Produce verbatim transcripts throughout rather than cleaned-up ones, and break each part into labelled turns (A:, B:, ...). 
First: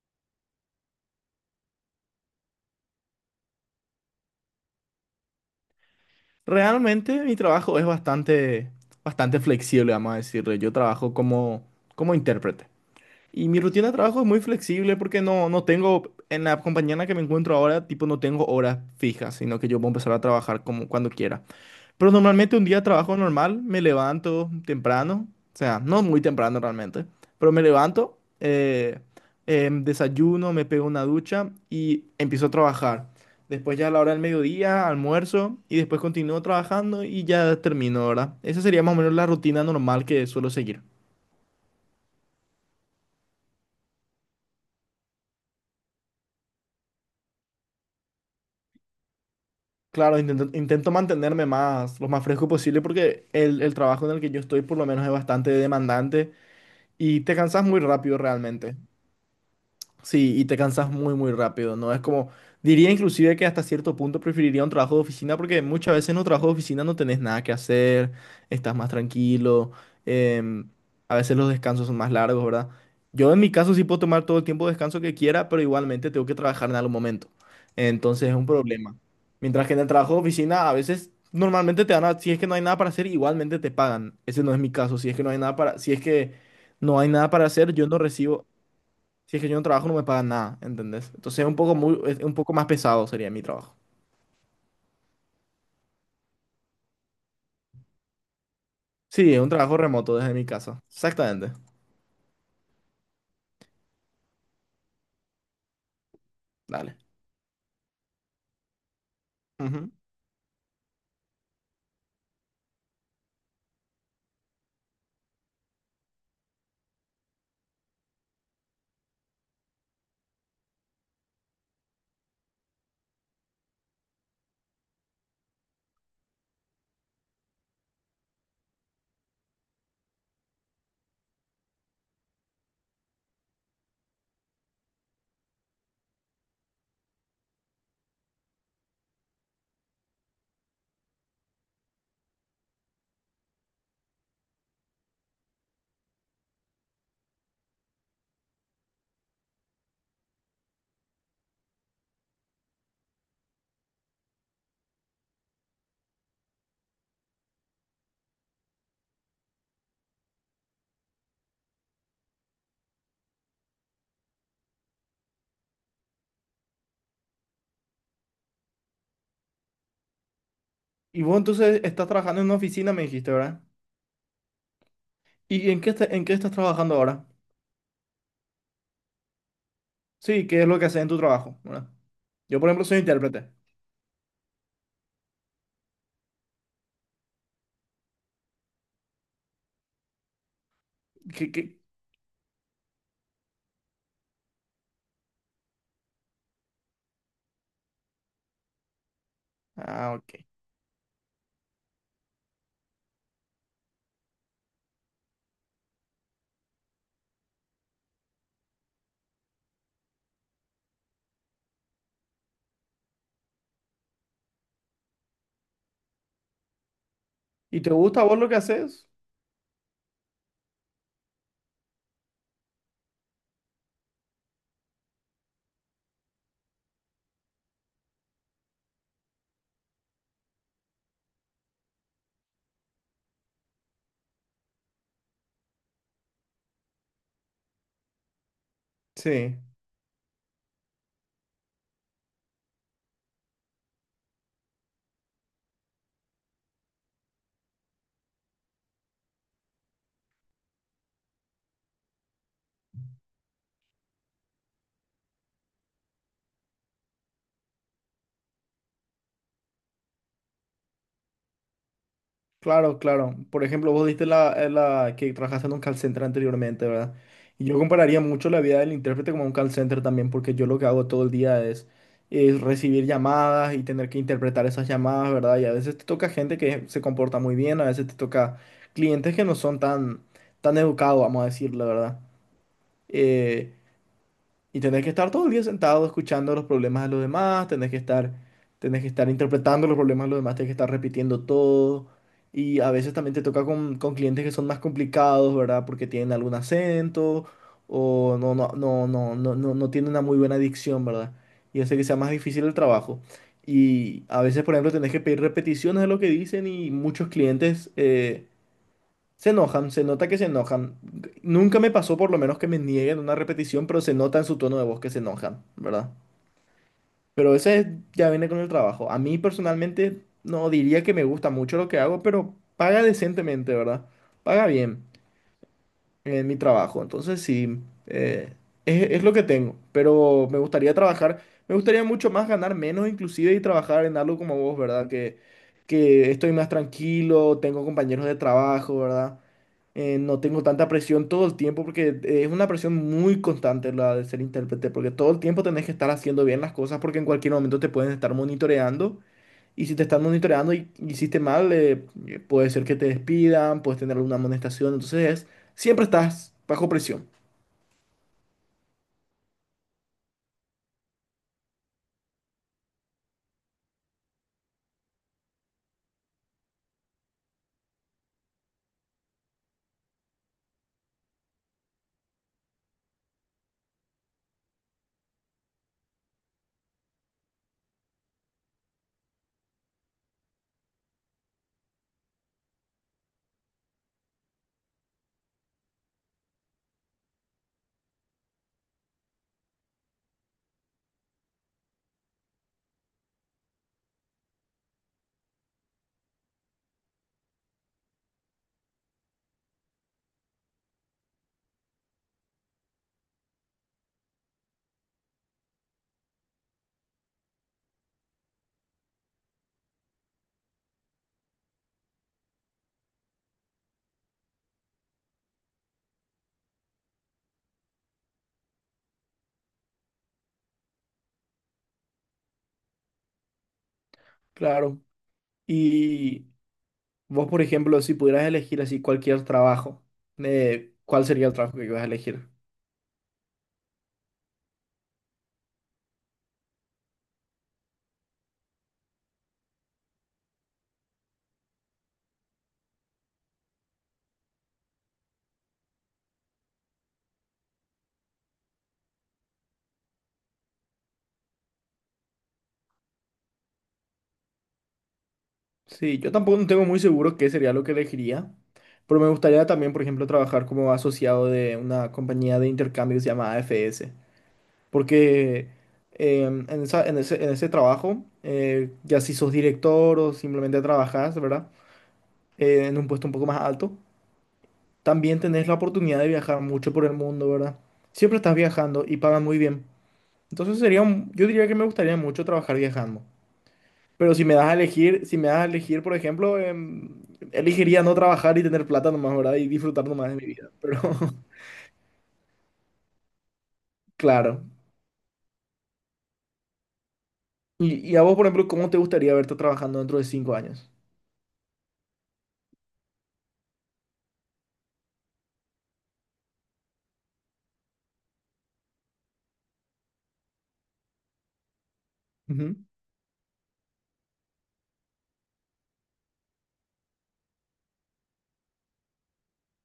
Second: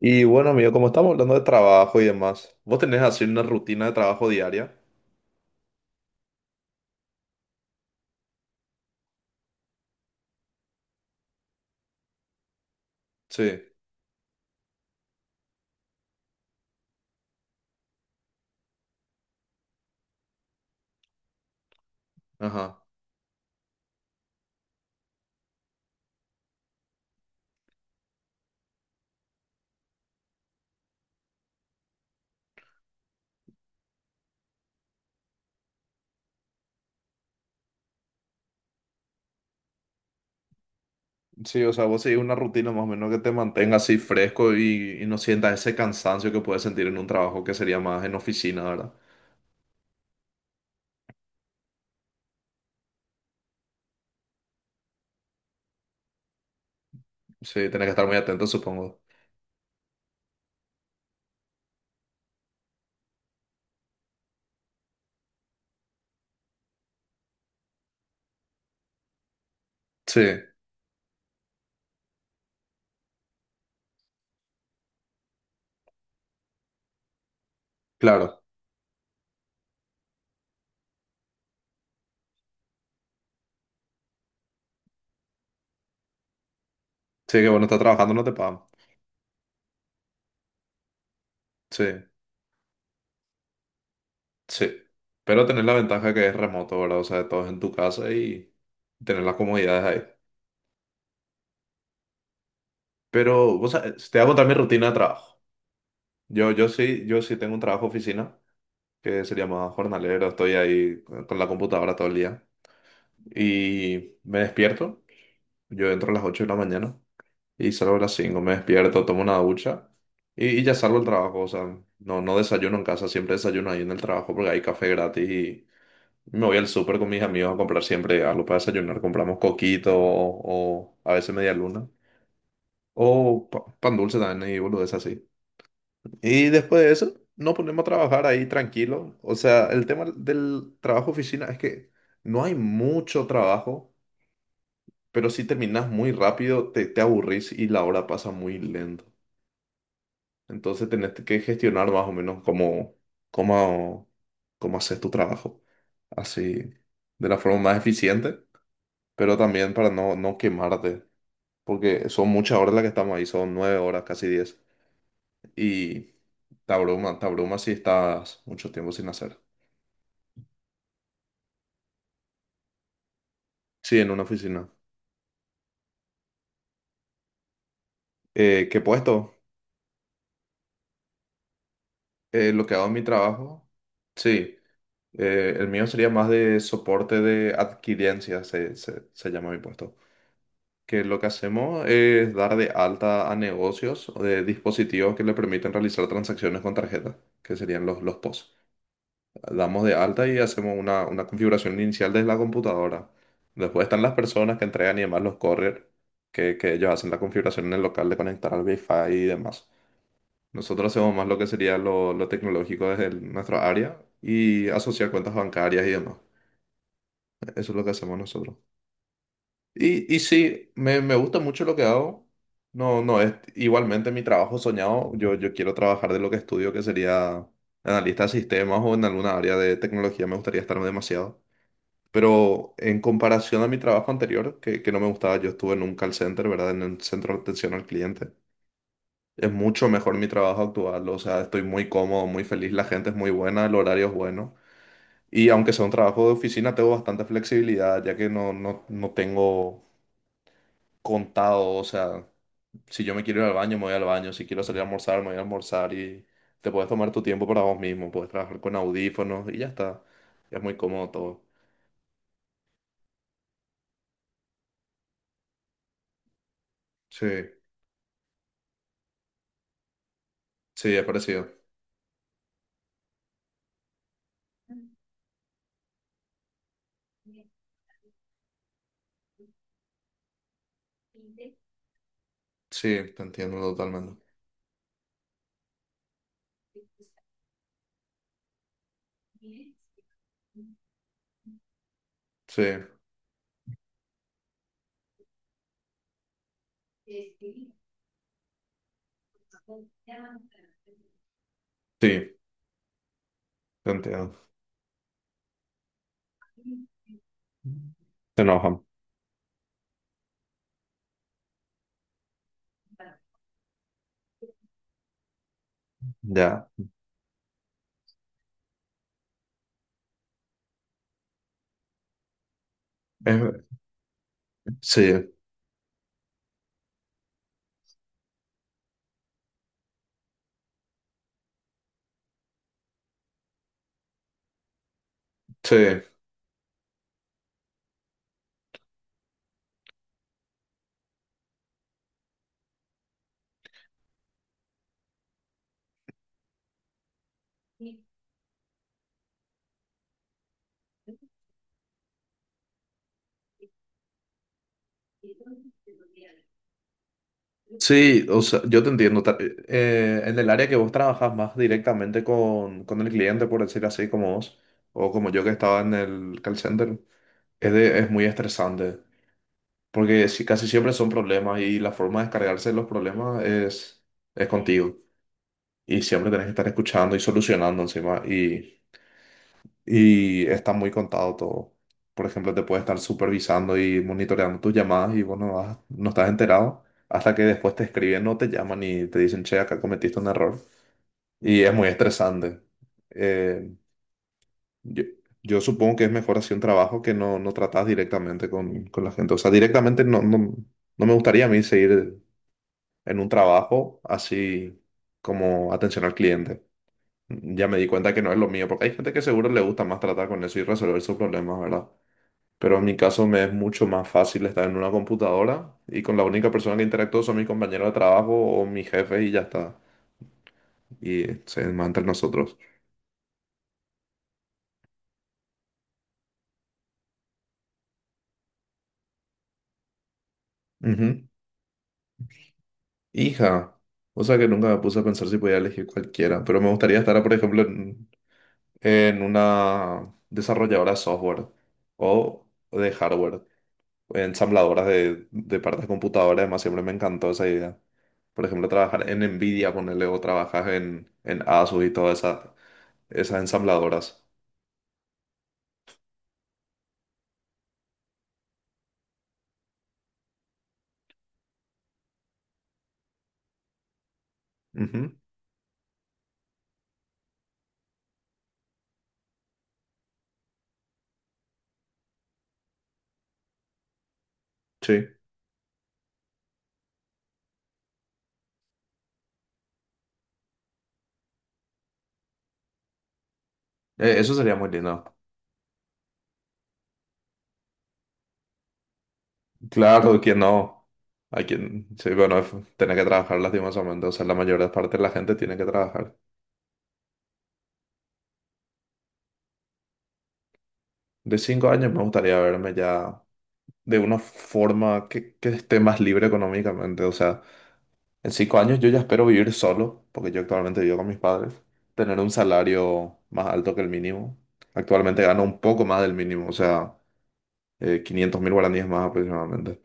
A: Y bueno, amigo, como estamos hablando de trabajo y demás, ¿vos tenés así una rutina de trabajo diaria?
B: Realmente mi trabajo es bastante, bastante flexible, vamos a decirlo. Yo trabajo como, como intérprete. Y mi
A: Sí,
B: rutina de trabajo es muy flexible porque no, no tengo, en la compañía en la que me encuentro ahora, tipo, no tengo horas fijas, sino que yo puedo empezar a trabajar como cuando quiera. Pero normalmente un día
A: ajá.
B: de trabajo normal, me levanto temprano, o sea, no muy temprano realmente, pero me levanto, eh, em, desayuno, me pego una ducha y empiezo a trabajar. Después ya a la hora del mediodía, almuerzo y después continúo trabajando y ya termino, ¿verdad? Esa sería más o menos la rutina normal que suelo seguir.
A: Sí, o sea, vos seguís una rutina más o menos que te mantenga así fresco y, y no sientas ese cansancio que puedes sentir en un trabajo que sería más en oficina, ¿verdad?
B: Claro, intento, intento mantenerme más, lo más fresco posible porque el, el trabajo en el que yo estoy por lo menos es bastante demandante y te cansas
A: Sí,
B: muy
A: tenés que estar muy
B: rápido
A: atento,
B: realmente.
A: supongo.
B: Sí, y te cansas muy, muy rápido, ¿no? Es como, diría inclusive que hasta cierto punto preferiría un trabajo de oficina porque muchas veces en un trabajo de oficina no tenés nada que hacer, estás más tranquilo,
A: Sí,
B: em, a veces los descansos son más largos, ¿verdad? Yo en mi caso sí puedo tomar todo el tiempo de descanso que quiera, pero igualmente tengo que trabajar en algún momento. Entonces es
A: claro.
B: un problema. Mientras que en el trabajo de oficina a veces normalmente te dan, a- si es que no hay nada para hacer, igualmente te pagan. Ese no es mi caso, si es que no hay nada para, si es que no hay nada
A: Sí,
B: para
A: que bueno,
B: hacer,
A: estás
B: yo no
A: trabajando, no te
B: recibo.
A: pagan.
B: Si es que yo no trabajo, no me pagan nada, ¿entendés? Entonces es un poco
A: Sí,
B: muy, es un poco más pesado sería mi trabajo.
A: sí. Pero tenés la ventaja que es remoto, ¿verdad? O sea, todo es en tu casa y tener
B: Sí,
A: las
B: es un trabajo
A: comodidades ahí.
B: remoto desde mi casa. Exactamente.
A: Pero, o sea, te voy a contar mi rutina de trabajo. Yo, yo
B: Dale.
A: sí, yo sí tengo un trabajo de oficina, que sería más
B: Ujú.
A: jornalero, estoy ahí con con la computadora todo el día. Y me despierto, yo entro a las ocho de la mañana y salgo a las cinco. Me despierto, tomo una ducha y, y ya salgo al trabajo, o sea, no, no desayuno en casa, siempre desayuno ahí en el trabajo porque hay café gratis y me voy al súper con mis amigos a comprar siempre algo para desayunar. Compramos coquito o, o a veces media luna o pa- pan dulce también y boludeces así. Y después de eso, nos ponemos a trabajar ahí tranquilo. O sea, el tema del trabajo oficina es que no hay mucho trabajo, pero si terminas muy rápido, te, te aburrís y la hora pasa muy lento. Entonces tenés que gestionar más o menos cómo, cómo, cómo haces tu trabajo. Así, de la forma más eficiente, pero también para no, no quemarte. Porque son muchas horas las que estamos ahí, son nueve horas, casi diez. Y te abruma, te abruma si estás mucho tiempo sin hacer.
B: Y vos entonces estás trabajando en una oficina, me dijiste, ¿verdad?
A: Sí, en una oficina.
B: ¿Y en qué, esta- en qué estás trabajando ahora?
A: Eh, ¿qué puesto?
B: Sí, ¿qué es lo que haces en tu trabajo, ¿verdad?
A: Eh,
B: Yo,
A: lo
B: por
A: que
B: ejemplo,
A: hago en
B: soy
A: mi
B: intérprete.
A: trabajo. Sí, eh, el mío sería más de soporte de adquirencia, se, se- se llama mi puesto. Que lo que
B: ¿Qué, qué?
A: hacemos es dar de alta a negocios o de dispositivos que le permiten realizar transacciones con tarjeta, que serían los, los P O S. Damos de
B: Ah,
A: alta y
B: ok.
A: hacemos una, una configuración inicial desde la computadora. Después están las personas que entregan y demás los correr, que, que ellos hacen la configuración en el local de conectar al Wi-Fi y demás. Nosotros hacemos más lo que sería lo, lo tecnológico desde el- nuestra área y asociar cuentas bancarias y demás. Eso es
B: ¿Y
A: lo que
B: te
A: hacemos
B: gusta a vos lo
A: nosotros.
B: que haces?
A: Y, y sí, me, me gusta mucho lo que hago. No, no es igualmente mi trabajo soñado. Yo, yo quiero trabajar de lo que estudio, que sería analista de sistemas o en alguna área de tecnología. Me gustaría estar demasiado. Pero en comparación a mi trabajo anterior, que, que no me gustaba, yo estuve en un call center, ¿verdad? En el centro de atención al cliente. Es
B: Sí.
A: mucho mejor mi trabajo actual, o sea, estoy muy cómodo, muy feliz, la gente es muy buena, el horario es bueno. Y aunque sea un trabajo de oficina, tengo bastante flexibilidad, ya que no, no, no tengo contado, o sea, si yo me quiero ir al baño, me voy al baño, si quiero salir a almorzar, me voy a almorzar y te puedes tomar tu tiempo para vos mismo, puedes trabajar con audífonos y ya está. Es muy cómodo todo.
B: Claro, claro. Por ejemplo, vos diste la, eh, la que trabajaste en un call center anteriormente, ¿verdad?
A: Sí,
B: Y yo compararía mucho la vida del intérprete como un call center también, porque yo lo que
A: sí, es
B: hago todo el
A: parecido.
B: día es, es recibir llamadas y tener que interpretar esas llamadas, ¿verdad? Y a veces te toca gente que se comporta muy bien, a veces te toca clientes que no son tan, tan educados, vamos a decirlo, ¿verdad?
A: Sí, te entiendo
B: Eh,
A: totalmente.
B: y tenés que estar todo el día sentado escuchando los problemas de los demás, tenés que estar, tenés que estar interpretando los problemas de los demás, tenés que estar repitiendo todo.
A: Sí,
B: Y a veces también te toca con, con clientes que son más complicados, ¿verdad? Porque tienen algún acento o no, no, no, no, no, no, no tienen una muy buena dicción, ¿verdad? Y hace que sea más
A: sí,
B: difícil el trabajo.
A: te
B: Y
A: entiendo.
B: a veces, por ejemplo, tenés que pedir repeticiones de lo que dicen y muchos clientes...
A: Se
B: eh,
A: enojan.
B: Se enojan, se nota que se enojan. Nunca me pasó por lo menos que me nieguen una repetición, pero se nota en su tono de voz que se enojan, ¿verdad?
A: Ya.
B: Pero ese ya viene con el trabajo. A mí personalmente no diría que me gusta mucho lo que hago, pero paga
A: Es-
B: decentemente, ¿verdad? Paga
A: sí,
B: bien en mi trabajo. Entonces sí, eh, es, es lo que tengo, pero me gustaría trabajar, me gustaría mucho más ganar menos inclusive y trabajar en algo como vos, ¿verdad? Que,
A: sí.
B: que estoy más tranquilo, tengo compañeros de trabajo, ¿verdad? Eh, no tengo tanta presión todo el tiempo porque es una presión muy constante la de ser intérprete, porque todo el tiempo tenés que estar haciendo bien las cosas porque en cualquier momento te pueden estar monitoreando y si te están monitoreando y y hiciste mal, eh, eh, puede ser que te despidan, puedes tener alguna amonestación. Entonces, siempre estás bajo presión.
A: Sí, o sea, yo te entiendo. Ta- eh, en el área que vos trabajas más directamente con, con el cliente, por decir así, como vos, o como yo que estaba en el call center, es, de- es muy estresante, porque si, casi siempre son problemas y la forma de descargarse de los problemas es, es contigo. Y siempre tenés que estar escuchando y solucionando encima. Y y está muy contado todo. Por ejemplo, te puede estar supervisando y monitoreando tus llamadas y vos no, vas- no estás enterado hasta que después te escriben o te llaman y te dicen, che, acá cometiste un error. Y es muy estresante. Eh, yo, yo supongo que es mejor así un trabajo que no, no tratas directamente con, con la gente. O sea, directamente no, no, no me gustaría a mí seguir en un trabajo así como atención al cliente. Ya me di cuenta que no es lo mío, porque hay gente que seguro le gusta más tratar con eso y resolver sus problemas, ¿verdad? Pero en mi caso me es mucho más fácil estar en una computadora y con la única persona que interactúo son mis compañeros de trabajo o mis jefes y ya está. Y se demás entre nosotros.
B: Claro. Y vos, por ejemplo, si pudieras elegir así cualquier trabajo, eh,
A: Ujú.
B: ¿cuál sería el trabajo que ibas a elegir?
A: Hija, o sea que nunca me puse a pensar si podía elegir cualquiera, pero me gustaría estar, por ejemplo, en, en una desarrolladora de software o de hardware. Ensambladoras de, de partes de computadora, además siempre me encantó esa idea. Por ejemplo, trabajar en Nvidia, ponerle o trabajas en, en Asus y todas esa- esas ensambladoras.
B: Sí, yo tampoco no tengo muy seguro qué sería lo que elegiría, pero me gustaría también, por ejemplo, trabajar como asociado de una compañía de intercambio que se llama A F S.
A: Ujú,
B: Porque eh, en esa- en ese, en ese trabajo, eh, ya si sos director o simplemente trabajás, ¿verdad? Eh, en un puesto un poco más alto,
A: sí,
B: también tenés la oportunidad de viajar mucho por el mundo, ¿verdad? Siempre estás viajando y pagan muy bien. Entonces sería un- yo diría que me gustaría mucho trabajar viajando.
A: eh, eso
B: Pero si me
A: sería
B: das
A: muy
B: a
A: lindo.
B: elegir, si me das a elegir, por ejemplo, em, elegiría no trabajar y tener plata nomás, ¿verdad? Y disfrutar
A: Claro,
B: nomás
A: que
B: de mi vida.
A: no.
B: Pero
A: A quien, sí, bueno, f- tiene que trabajar lastimosamente, o sea, la
B: claro.
A: mayor parte de la gente tiene que trabajar.
B: Y, y a vos, por ejemplo, ¿cómo te gustaría verte trabajando dentro de cinco años?
A: De cinco años me gustaría verme ya de una forma que, que esté más libre económicamente, o sea. En cinco años yo ya espero vivir solo, porque yo actualmente vivo con mis padres, tener un
B: Ujú.
A: salario más alto que el mínimo. Actualmente gano un poco más del mínimo, o sea, eh, quinientos mil guaraníes más aproximadamente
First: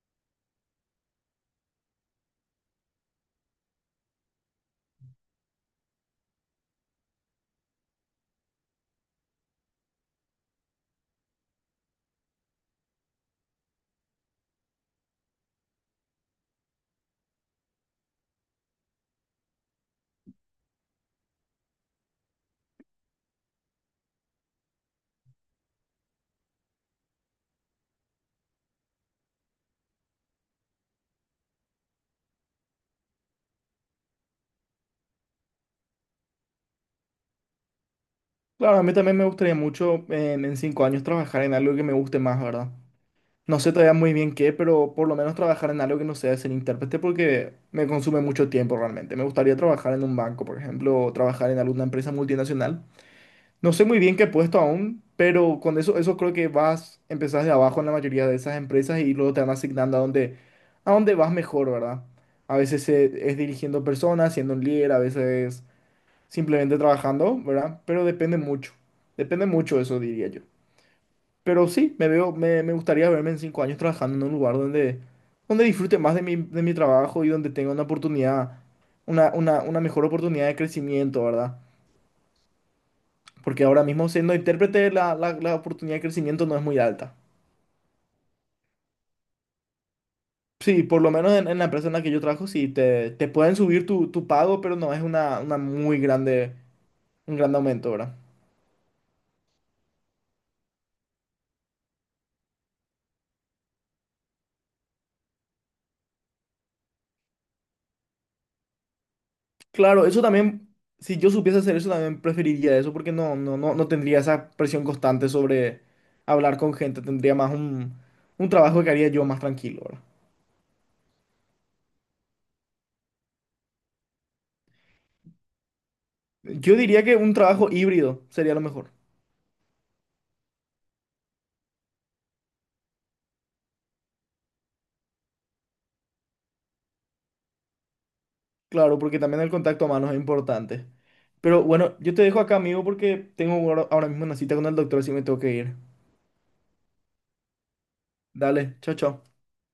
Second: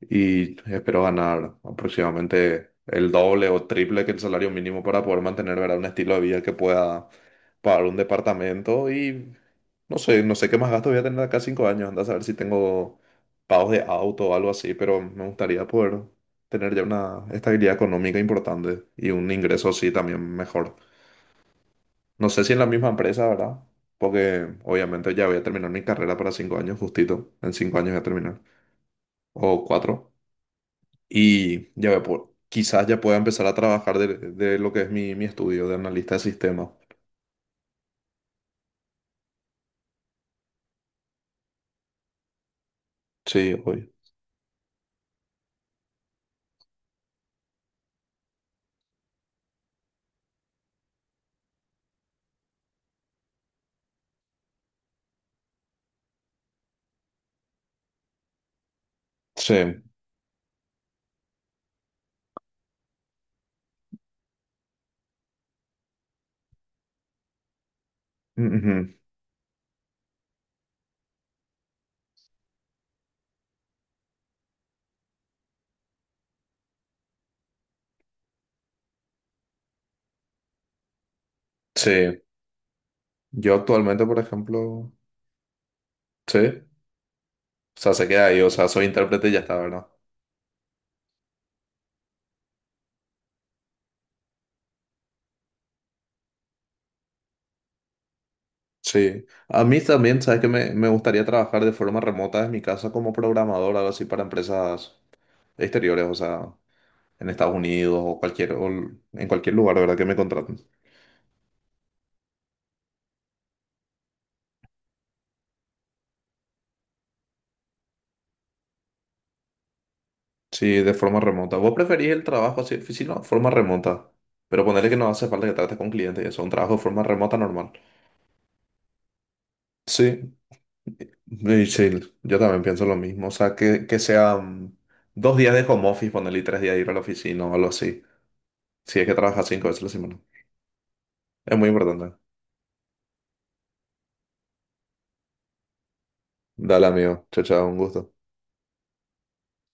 A: y espero ganar aproximadamente el doble o triple que el salario mínimo para poder mantener, ¿verdad? Un estilo de vida que pueda pagar un departamento y no sé, no sé qué más gastos voy a tener acá cinco años, anda a saber si tengo pagos de auto o algo así, pero me gustaría poder tener ya una estabilidad económica importante y un ingreso así también mejor. No sé si en la misma empresa, ¿verdad? Porque obviamente ya voy a terminar mi carrera para cinco años, justito. En cinco años voy a terminar. O cuatro y ya ve, por- quizás ya pueda empezar a trabajar de, de lo que es mi, mi estudio de analista de sistemas.
B: Claro, a mí también me gustaría mucho eh, en cinco años trabajar en algo que me guste más, ¿verdad?
A: Sí,
B: No sé
A: obvio.
B: todavía muy bien qué, pero por lo menos trabajar en algo que no sea ser intérprete porque me consume mucho tiempo realmente. Me gustaría trabajar en un banco, por ejemplo, o trabajar en alguna empresa multinacional. No sé muy bien qué puesto aún, pero con eso, eso creo que vas, empezás de abajo en la mayoría de esas empresas y luego te van
A: Sí.
B: asignando a dónde, a dónde vas mejor, ¿verdad? A veces eh, es dirigiendo personas, siendo un líder, a veces simplemente trabajando, ¿verdad? Pero depende mucho,
A: Ujú,
B: depende mucho eso, diría yo. Pero sí, me veo, me, me gustaría verme en cinco años trabajando en un lugar donde, donde disfrute más de mi, de mi trabajo y donde tenga una oportunidad, una, una, una mejor oportunidad de crecimiento, ¿verdad?
A: sí. Yo
B: Porque ahora
A: actualmente,
B: mismo
A: por
B: siendo
A: ejemplo,
B: intérprete la, la, la oportunidad de crecimiento no es
A: sí.
B: muy alta.
A: O sea, se queda ahí, o sea, soy intérprete y ya está, ¿verdad?
B: Sí, por lo menos en, en la empresa en la que yo trabajo, sí, te, te pueden subir tu, tu pago, pero no es una, una muy grande, un gran aumento, ¿verdad?
A: Sí. A mí también, ¿sabes que Me, me gustaría trabajar de forma remota desde mi casa como programador, algo así, para empresas exteriores, o sea, en Estados Unidos o cualquier, o en cualquier lugar, ¿verdad? Que
B: Claro,
A: me
B: eso
A: contraten.
B: también, si yo supiese hacer eso, también preferiría eso porque no, no, no, no tendría esa presión constante sobre hablar con gente, tendría más un, un trabajo que haría yo más tranquilo, ¿verdad?
A: Sí, de forma remota. ¿Vos preferís el trabajo así, oficina, o forma remota? Pero ponerle que no hace falta que trates con clientes y eso, un trabajo
B: Yo
A: de forma
B: diría que un
A: remota normal.
B: trabajo híbrido sería lo mejor,
A: Sí, y sí, yo también pienso lo mismo. O sea, que, que sean dos días de home office, ponerle y tres días de ir a la oficina o algo así. Si
B: claro,
A: es que
B: porque también
A: trabajas
B: el
A: cinco veces a
B: contacto
A: la
B: humano es
A: semana.
B: importante.
A: Es
B: Pero
A: muy
B: bueno, yo
A: importante.
B: te dejo acá, amigo, porque tengo ahora ahora mismo una cita con el doctor, así me tengo que ir.
A: Dale, amigo. Chao, chao, un gusto.
B: Dale, chao, chao.